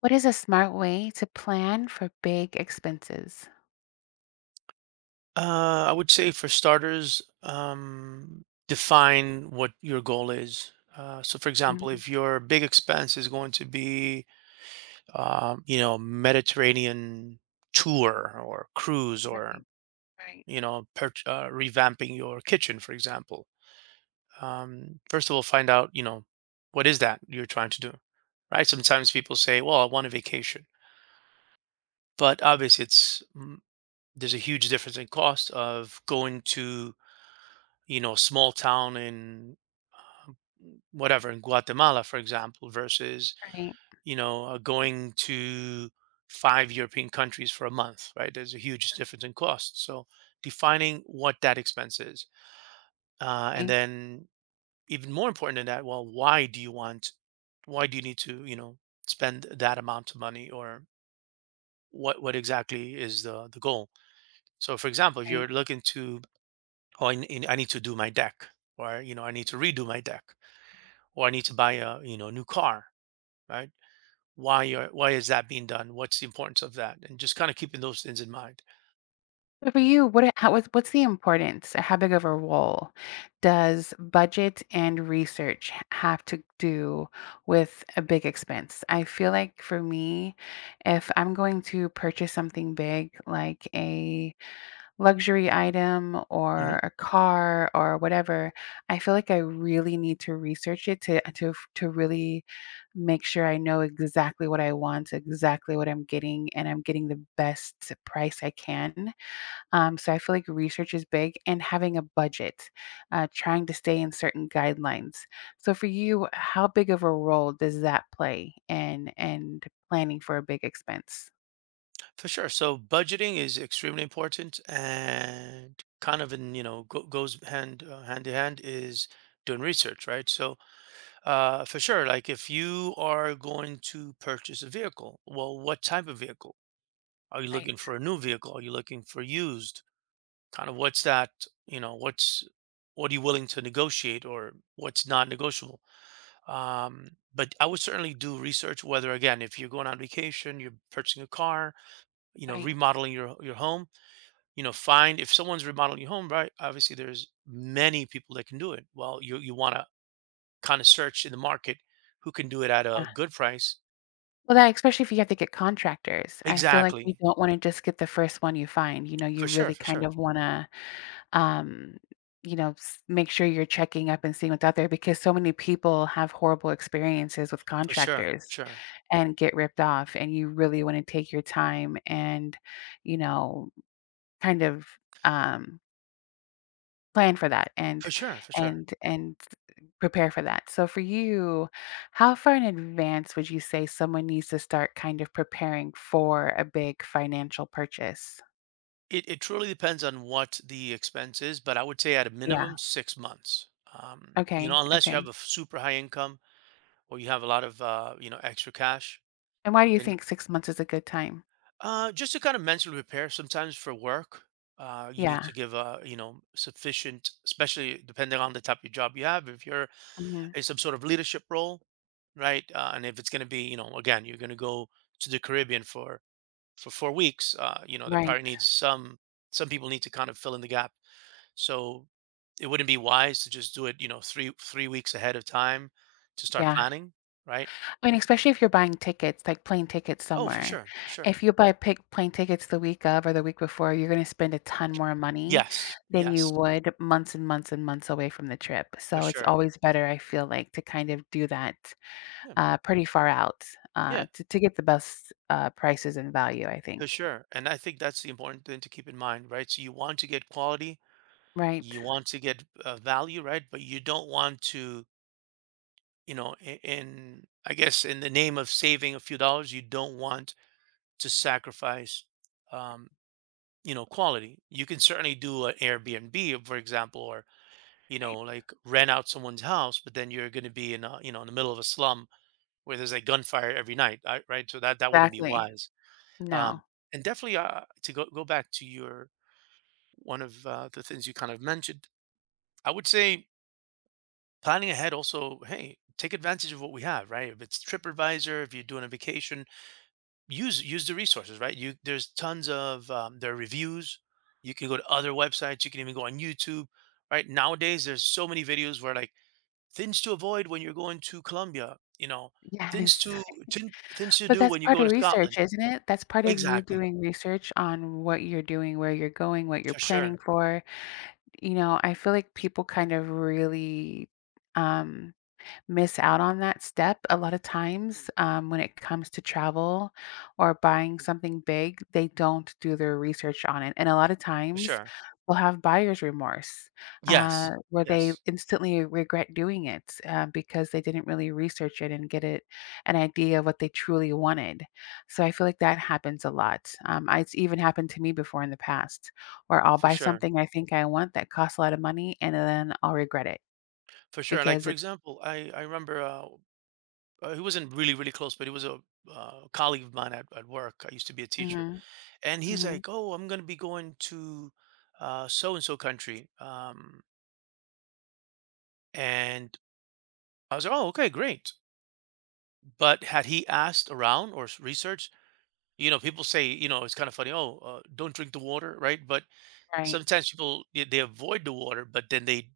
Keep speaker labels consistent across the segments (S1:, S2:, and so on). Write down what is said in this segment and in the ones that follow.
S1: What is a smart way to plan for big expenses?
S2: I would say for starters, define what your goal is. So, for example,
S1: Mhm.
S2: if your big expense is going to be, you know, Mediterranean tour or cruise
S1: Right,
S2: or,
S1: right, right.
S2: you know, revamping your kitchen, for example, first of all, find out, you know, what is that you're trying to do, right? Sometimes people say, well, I want a vacation, but obviously there's a huge difference in cost of going to you know, small town in um, whatever, in Guatemala, for example, versus, going to five European countries for a month, right? There's a huge difference in cost. So defining what that expense is. And
S1: Right,
S2: then even more important than that, well, why do you need to, you know, spend that amount of money or what exactly is the goal? So for example, if
S1: right.
S2: you're looking to, I need to do my deck or, you know, I need to redo my deck or I need to buy a you know new car, right? Why is that being done? What's the importance of that? And just kind of keeping those things in mind.
S1: So for you, what's the importance or how big of a role does budget and research h have to do with a big expense? I feel like for me, if I'm going to purchase something big, like a luxury item
S2: hmm
S1: or a car or whatever, I feel like I really need to research it to really make sure I know exactly what I want, exactly what I'm getting, and I'm getting the best price I can. So I feel like research is big and having a budget, trying to stay in certain guidelines. So for you, how big of a role does that play in and planning for a big expense?
S2: For sure. So budgeting is extremely important, and kind of in you know goes hand hand in hand is doing research, right? So for sure, like if you are going to purchase a vehicle, well, what type of vehicle? Are you
S1: Right,
S2: looking for a new vehicle? Are you looking for used? Kind of what's that? You know, what's what are you willing to negotiate, or what's not negotiable? But I would certainly do research whether again, if you're going on vacation, you're purchasing a car, you know,
S1: right.
S2: remodeling your home, you know, find if someone's remodeling your home, right? Obviously, there's many people that can do it. Well, you want to kind of search in the market who can do it at a good price.
S1: Well, that especially if you have to get contractors. I feel like you
S2: Exactly.
S1: don't wanna just get the first one you find, you know, you
S2: For sure,
S1: really
S2: for
S1: kind
S2: sure.
S1: of wanna, um, you know, s make sure you're checking up and seeing what's out there because so many people have horrible experiences with
S2: For sure,
S1: contractors
S2: sure.
S1: and get ripped off, and you really wanna take your time and, you know, kind of, um Plan for that and
S2: For sure, for sure.
S1: and prepare for that. So for you, how far in advance would you say someone needs to start kind of preparing for a big financial purchase?
S2: It truly depends on what the expense is, but I would say at a
S1: Yeah.
S2: minimum 6 months. You
S1: Okay,
S2: know, unless you have
S1: okay.
S2: a super high income or you have a lot of you know extra cash
S1: And why do you
S2: and
S1: think 6 months is a good time?
S2: just to kind of mentally prepare sometimes for work. You need
S1: Yeah.
S2: to give a you know sufficient, especially depending on the type of job you have. If you're
S1: Mhm.
S2: in some sort of leadership role, right? And if it's going to be you know again you're going to go to the Caribbean for 4 weeks, you know, that probably
S1: Right.
S2: needs some people need to kind of fill in the gap. So it wouldn't be wise to just do it you know three weeks ahead of time to start
S1: Yeah.
S2: planning, right?
S1: I mean, especially if you're buying tickets, like plane tickets
S2: Oh, for
S1: somewhere.
S2: sure, for sure.
S1: If you buy pick plane tickets the week of or the week before, you're gonna spend a ton more money
S2: Yes,
S1: than you
S2: yes,
S1: would months and months and months away from the trip.
S2: for
S1: So it's
S2: sure.
S1: always better, I feel like, to kind of do that
S2: Yeah,
S1: pretty far out uh,
S2: yeah,
S1: to, to get the best prices and value, I
S2: for
S1: think.
S2: sure. And I think that's the important thing to keep in mind, right? So you want to get quality,
S1: Right.
S2: you want to get value, right? But you don't want to, you know, in I guess in the name of saving a few dollars, you don't want to sacrifice, um, you know, quality. You can certainly do an Airbnb, for example, or you
S1: Right.
S2: know, like rent out someone's house, but then you're going to be in you know, in the middle of a slum where there's a gunfire every night, right? So that wouldn't be
S1: Exactly.
S2: wise. Um,
S1: No.
S2: and definitely go back to your one of the things you kind of mentioned, I would say planning ahead also, hey, take advantage of what we have, right? If it's TripAdvisor, if you're doing a vacation, use the resources, right? You there's tons of there are reviews. You can go to other websites. You can even go on YouTube, right? Nowadays, there's so many videos where like things to avoid when you're going to Colombia, you know, things
S1: Yes.
S2: to, to things to
S1: But
S2: do
S1: that's
S2: when you
S1: part
S2: go
S1: of
S2: to Scotland.
S1: research, isn't it? That's part of you
S2: Exactly,
S1: doing research on what you're doing, where you're going, what you're
S2: for
S1: planning
S2: sure,
S1: for. You know, I feel like people kind of really um miss out on that step a lot of times when it comes to travel or buying something big. They don't do their research on it, and a lot of
S2: for
S1: times
S2: sure.
S1: we will have buyer's remorse,
S2: Yes,
S1: where they
S2: yes,
S1: instantly regret doing it because they didn't really research it and get it an idea of what they truly wanted. So I feel like that happens a lot. It's even happened to me before in the past where I'll
S2: for
S1: buy
S2: sure,
S1: something I think I want that costs a lot of money, and then I'll regret it
S2: for sure. Like
S1: because
S2: for
S1: it.
S2: example, I remember he wasn't really close, but he was a colleague of mine at work. I used to be a teacher,
S1: Mhm,
S2: and he's
S1: mhm.
S2: like, "Oh, I'm gonna be going to so and so country," and I was like, "Oh, okay, great." But had he asked around or researched? You know, people say, you know, it's kind of funny. Oh, don't drink the water, right? But
S1: Right,
S2: sometimes people they avoid the water, but then they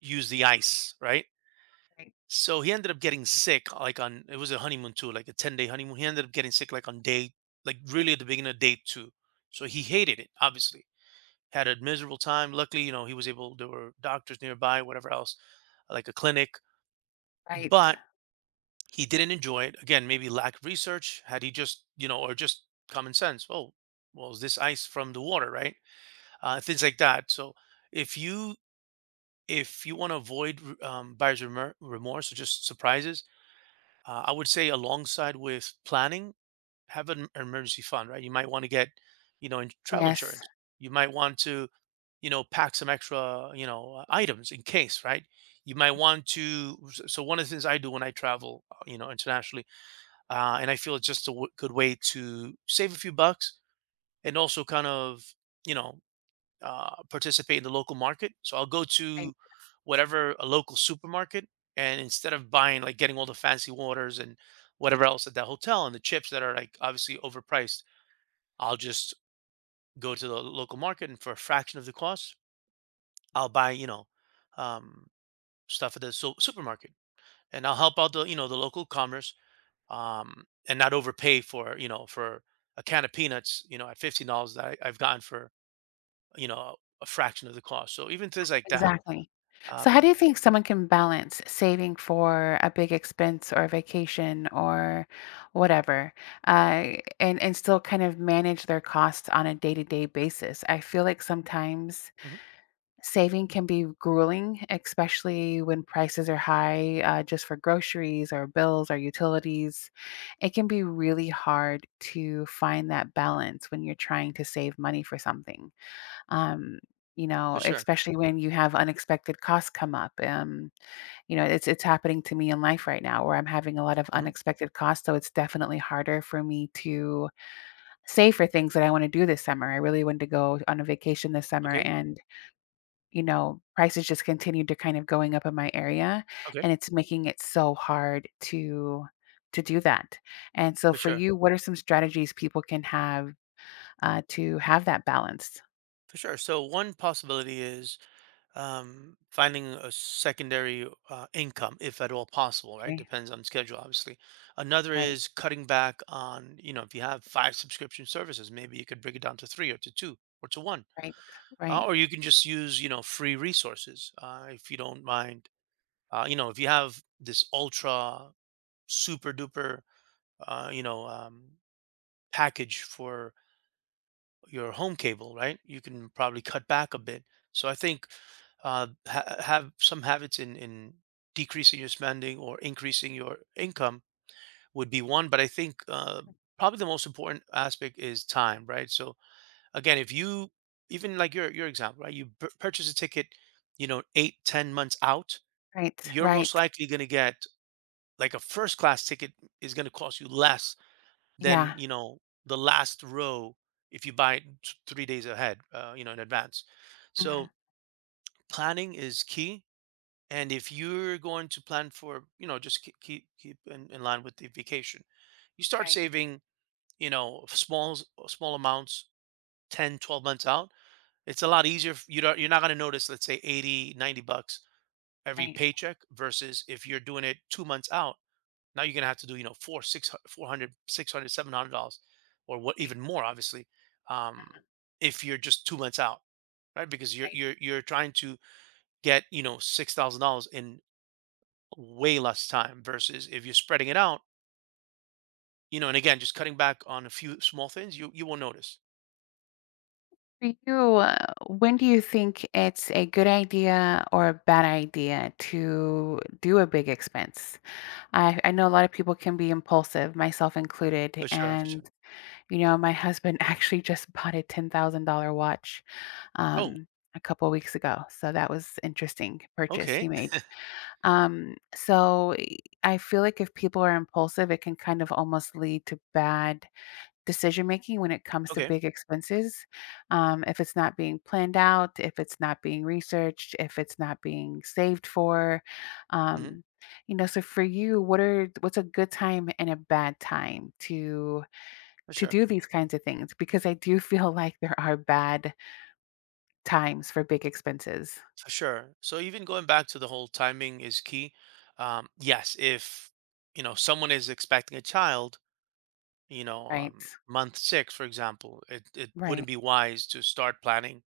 S2: use the ice, right?
S1: right,
S2: So he ended up getting sick, like on it was a honeymoon too, like a 10-day honeymoon. He ended up getting sick like on day, like really at the beginning of day two. So he hated it, obviously. Had a miserable time. Luckily, you know, he was able, there were doctors nearby, whatever else, like a clinic,
S1: right.
S2: but he didn't enjoy it. Again, maybe lack of research. Had he just, you know, or just common sense. Oh, well, is this ice from the water, right? Things like that. So if you, if you want to avoid buyer's remorse or just surprises, I would say alongside with planning, have an emergency fund, right? You might want to get, you know, in travel
S1: Yes,
S2: insurance. You might want to, you know, pack some extra, you know, items in case, right? You might want to. S- So one of the things I do when I travel, you know, internationally, and I feel it's just a good way to save a few bucks and also kind of, you know, participate in the local market. So I'll go
S1: right,
S2: to whatever a local supermarket, and instead of buying like getting all the fancy waters and whatever else at that hotel and the chips that are like obviously overpriced, I'll just go to the local market, and for a fraction of the cost, I'll buy you know um, stuff at the supermarket, and I'll help out the you know the local commerce and not overpay for you know for a can of peanuts you know at $15 that I've gotten for you know a fraction of the cost. So even things like that,
S1: exactly. So how do
S2: um,
S1: you think someone can balance saving for a big expense or a vacation or whatever, uh, and still kind of manage their costs on a day-to-day basis? I feel like sometimes
S2: Mhm.
S1: saving can be grueling, especially when prices are high, just for groceries or bills or utilities. It can be really hard to find that balance when you're trying to save money for something. um, you
S2: For
S1: know,
S2: sure.
S1: especially when you have unexpected costs come up. You know, it's happening to me in life right now where I'm having a lot of
S2: Mhm.
S1: unexpected costs, so it's definitely harder for me to save for things that I want to do this summer. I really wanted to go on a vacation this summer,
S2: Okay.
S1: and you know, prices just continued to kind of going up in my area,
S2: Okay.
S1: and it's making it so hard to do that. And so
S2: For
S1: for
S2: sure.
S1: you, what are some strategies people can have to have that balance?
S2: For sure. So one possibility is finding a secondary income, if at all possible, right?
S1: Okay.
S2: Depends on schedule, obviously. Another
S1: Right.
S2: is cutting back on, you know, if you have five subscription services, maybe you could break it down to three or to two or to one.
S1: Right.
S2: Uh,
S1: Right.
S2: or you can just use, you know, free resources if you don't mind. You know, if you have this ultra super duper, you know, package for your home cable, right? You can probably cut back a bit. So I think have some habits in decreasing your spending or increasing your income would be one. But I think probably the most important aspect is time, right? So again, if you even like your example, right? You purchase a ticket, you know, 8 10 months out,
S1: Right,
S2: you're most
S1: right.
S2: likely going to get like a first class ticket is going to cost you less then
S1: Yeah.
S2: you know the last row if you buy it 3 days ahead, you know in advance.
S1: Mhm.
S2: So planning is key. And if you're going to plan for, you know, just keep in line with the vacation, you start
S1: Right,
S2: saving, you know, small amounts, 10, 12 months out. It's a lot easier. You don't, you're not going to notice, let's say 80, 90 bucks every
S1: right,
S2: paycheck versus if you're doing it 2 months out. Now you're gonna have to do you know four hundred six hundred seven hundred dollars, or what
S1: right,
S2: even more, obviously, um,
S1: mhm,
S2: if you're just 2 months out, right? Because you're
S1: right.
S2: you're you're trying to get you know $6,000 in way less time versus if you're spreading it out, you know. And again, just cutting back on a few small things, you won't notice
S1: For you, when do you think it's a good idea or a bad idea to do a big expense? I know a lot of people can be impulsive, myself included,
S2: for sure, for
S1: and,
S2: sure.
S1: you know, my husband actually just bought a $10,000 watch,
S2: Oh,
S1: um, a couple weeks ago, so that was interesting purchase he
S2: okay,
S1: made. Um, so, I feel like if people are impulsive, it can kind of almost lead to bad decision making when it comes to
S2: okay,
S1: big expenses. If it's not being planned out, if it's not being researched, if it's not being saved for,
S2: hmm
S1: um, you know. So for you, what are what's a good time and a bad time
S2: for
S1: to
S2: sure,
S1: do these kinds of things? Because I do feel like there are bad times for big expenses,
S2: for sure. So even going back to the whole timing is key. Yes, if you know someone is expecting a child you know,
S1: right?
S2: month six, for example, it wouldn't
S1: Right.
S2: be wise to start planning,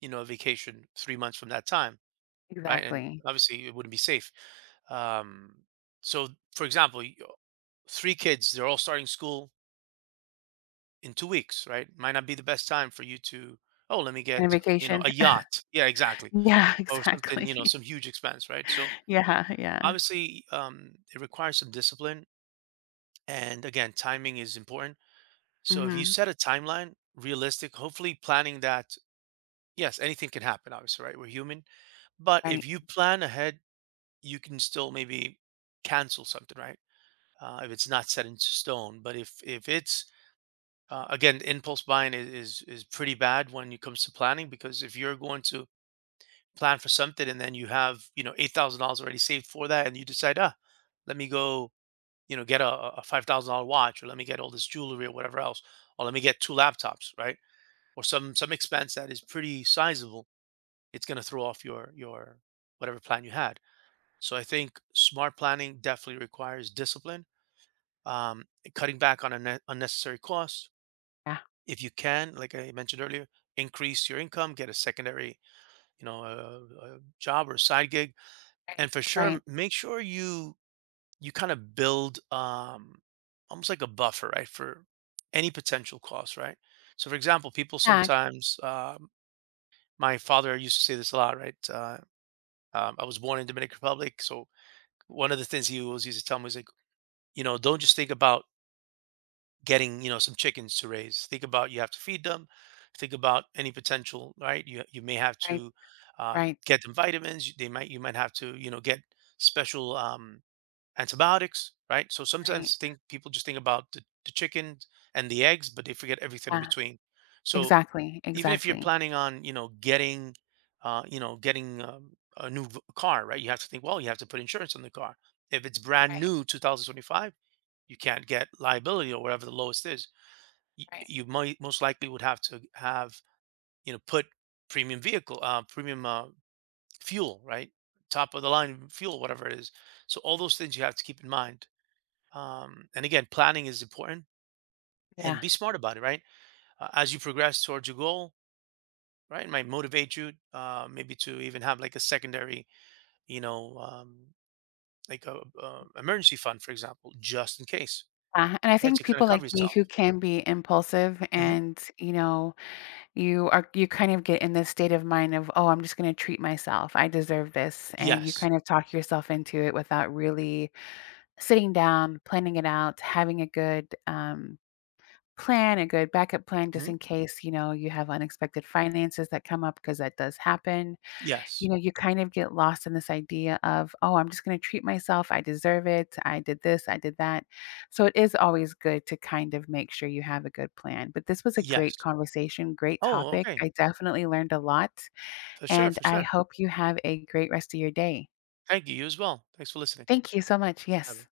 S2: you know, a vacation 3 months from that time, right? And
S1: Exactly.
S2: obviously, it wouldn't be safe. Um, so, for example, three kids, they're all starting school in 2 weeks, right? Might not be the best time for you to, oh, let me
S1: And a
S2: get, you know,
S1: vacation.
S2: a yacht. Yeah, exactly.
S1: Yeah,
S2: Or something,
S1: exactly.
S2: you know, some huge expense, right? So,
S1: Yeah, yeah.
S2: obviously, it requires some discipline. And again, timing is important. So if you
S1: Hmm.
S2: set a timeline, realistic, hopefully planning that, yes, anything can happen, obviously, right? We're human. But if
S1: Right.
S2: you plan ahead, you can still maybe cancel something, right? If it's not set in stone. But if it's again, impulse buying is pretty bad when it comes to planning, because if you're going to plan for something and then you have you know $8,000 already saved for that and you decide ah let me go you know get a $5,000 watch or let me get all this jewelry or whatever else or let me get two laptops right or some expense that is pretty sizable, it's going to throw off your whatever plan you had. So I think smart planning definitely requires discipline, um, cutting back on unnecessary costs.
S1: Yeah.
S2: If you can, like I mentioned earlier, increase your income, get a secondary, you know, a job or a side gig,
S1: Right.
S2: and for sure,
S1: Right.
S2: make sure you you kind of build almost like a buffer, right, for any potential costs, right? So, for example, people
S1: Yeah.
S2: sometimes my father used to say this a lot, right? I was born in Dominican Republic, so one of the things he always used to tell me is like, you know, don't just think about getting, you know, some chickens to raise. Think about you have to feed them. Think about any potential, right? You may have
S1: Right.
S2: to
S1: Right,
S2: get them vitamins. They might you might have to, you know, get special antibiotics, right? So
S1: right.
S2: sometimes think people just think about the chicken and the eggs, but they forget everything in
S1: Yeah,
S2: between. So
S1: exactly,
S2: even if you're
S1: exactly.
S2: planning on, you know, getting a new car, right? You have to think, well, you have to put insurance on the car. If it's brand
S1: Right,
S2: new, 2025, you can't get liability or whatever the lowest is.
S1: right.
S2: You might most likely would have to have, you know, put premium vehicle, premium fuel, right? Top of the line fuel, whatever it is. So all those things you have to keep in mind. And again, planning is important and
S1: Yeah,
S2: be smart about it, right? As you progress towards your goal, right? It might motivate you, maybe to even have like a secondary, you know, like a, emergency fund, for example, just in case,
S1: yeah, and I
S2: right?
S1: think
S2: To kind of
S1: people
S2: cover
S1: like me
S2: yourself.
S1: who can be impulsive
S2: Hmm
S1: and, you know, you are you kind of get in this state of mind of, "Oh, I'm just gonna treat myself. I deserve this." And you
S2: Yes.
S1: kind of talk yourself into it without really sitting down, planning it out, having a good, plan, a good backup plan just
S2: hmm
S1: in case, you know, you have unexpected finances that come up because that does happen. You
S2: Yes.
S1: know, you kind of get lost in this idea of, oh, I'm just going to treat myself. I deserve it. I did this. I did that. So it is always good to kind of make sure you have a good plan. But this was a great
S2: Yes.
S1: conversation, great
S2: Oh,
S1: topic.
S2: okay.
S1: I definitely learned a lot.
S2: For sure.
S1: And
S2: For
S1: I
S2: sure.
S1: hope you have a great rest of your day.
S2: Thank you. You as well. Thanks for listening.
S1: Thank you so much.
S2: Have
S1: Yes.
S2: a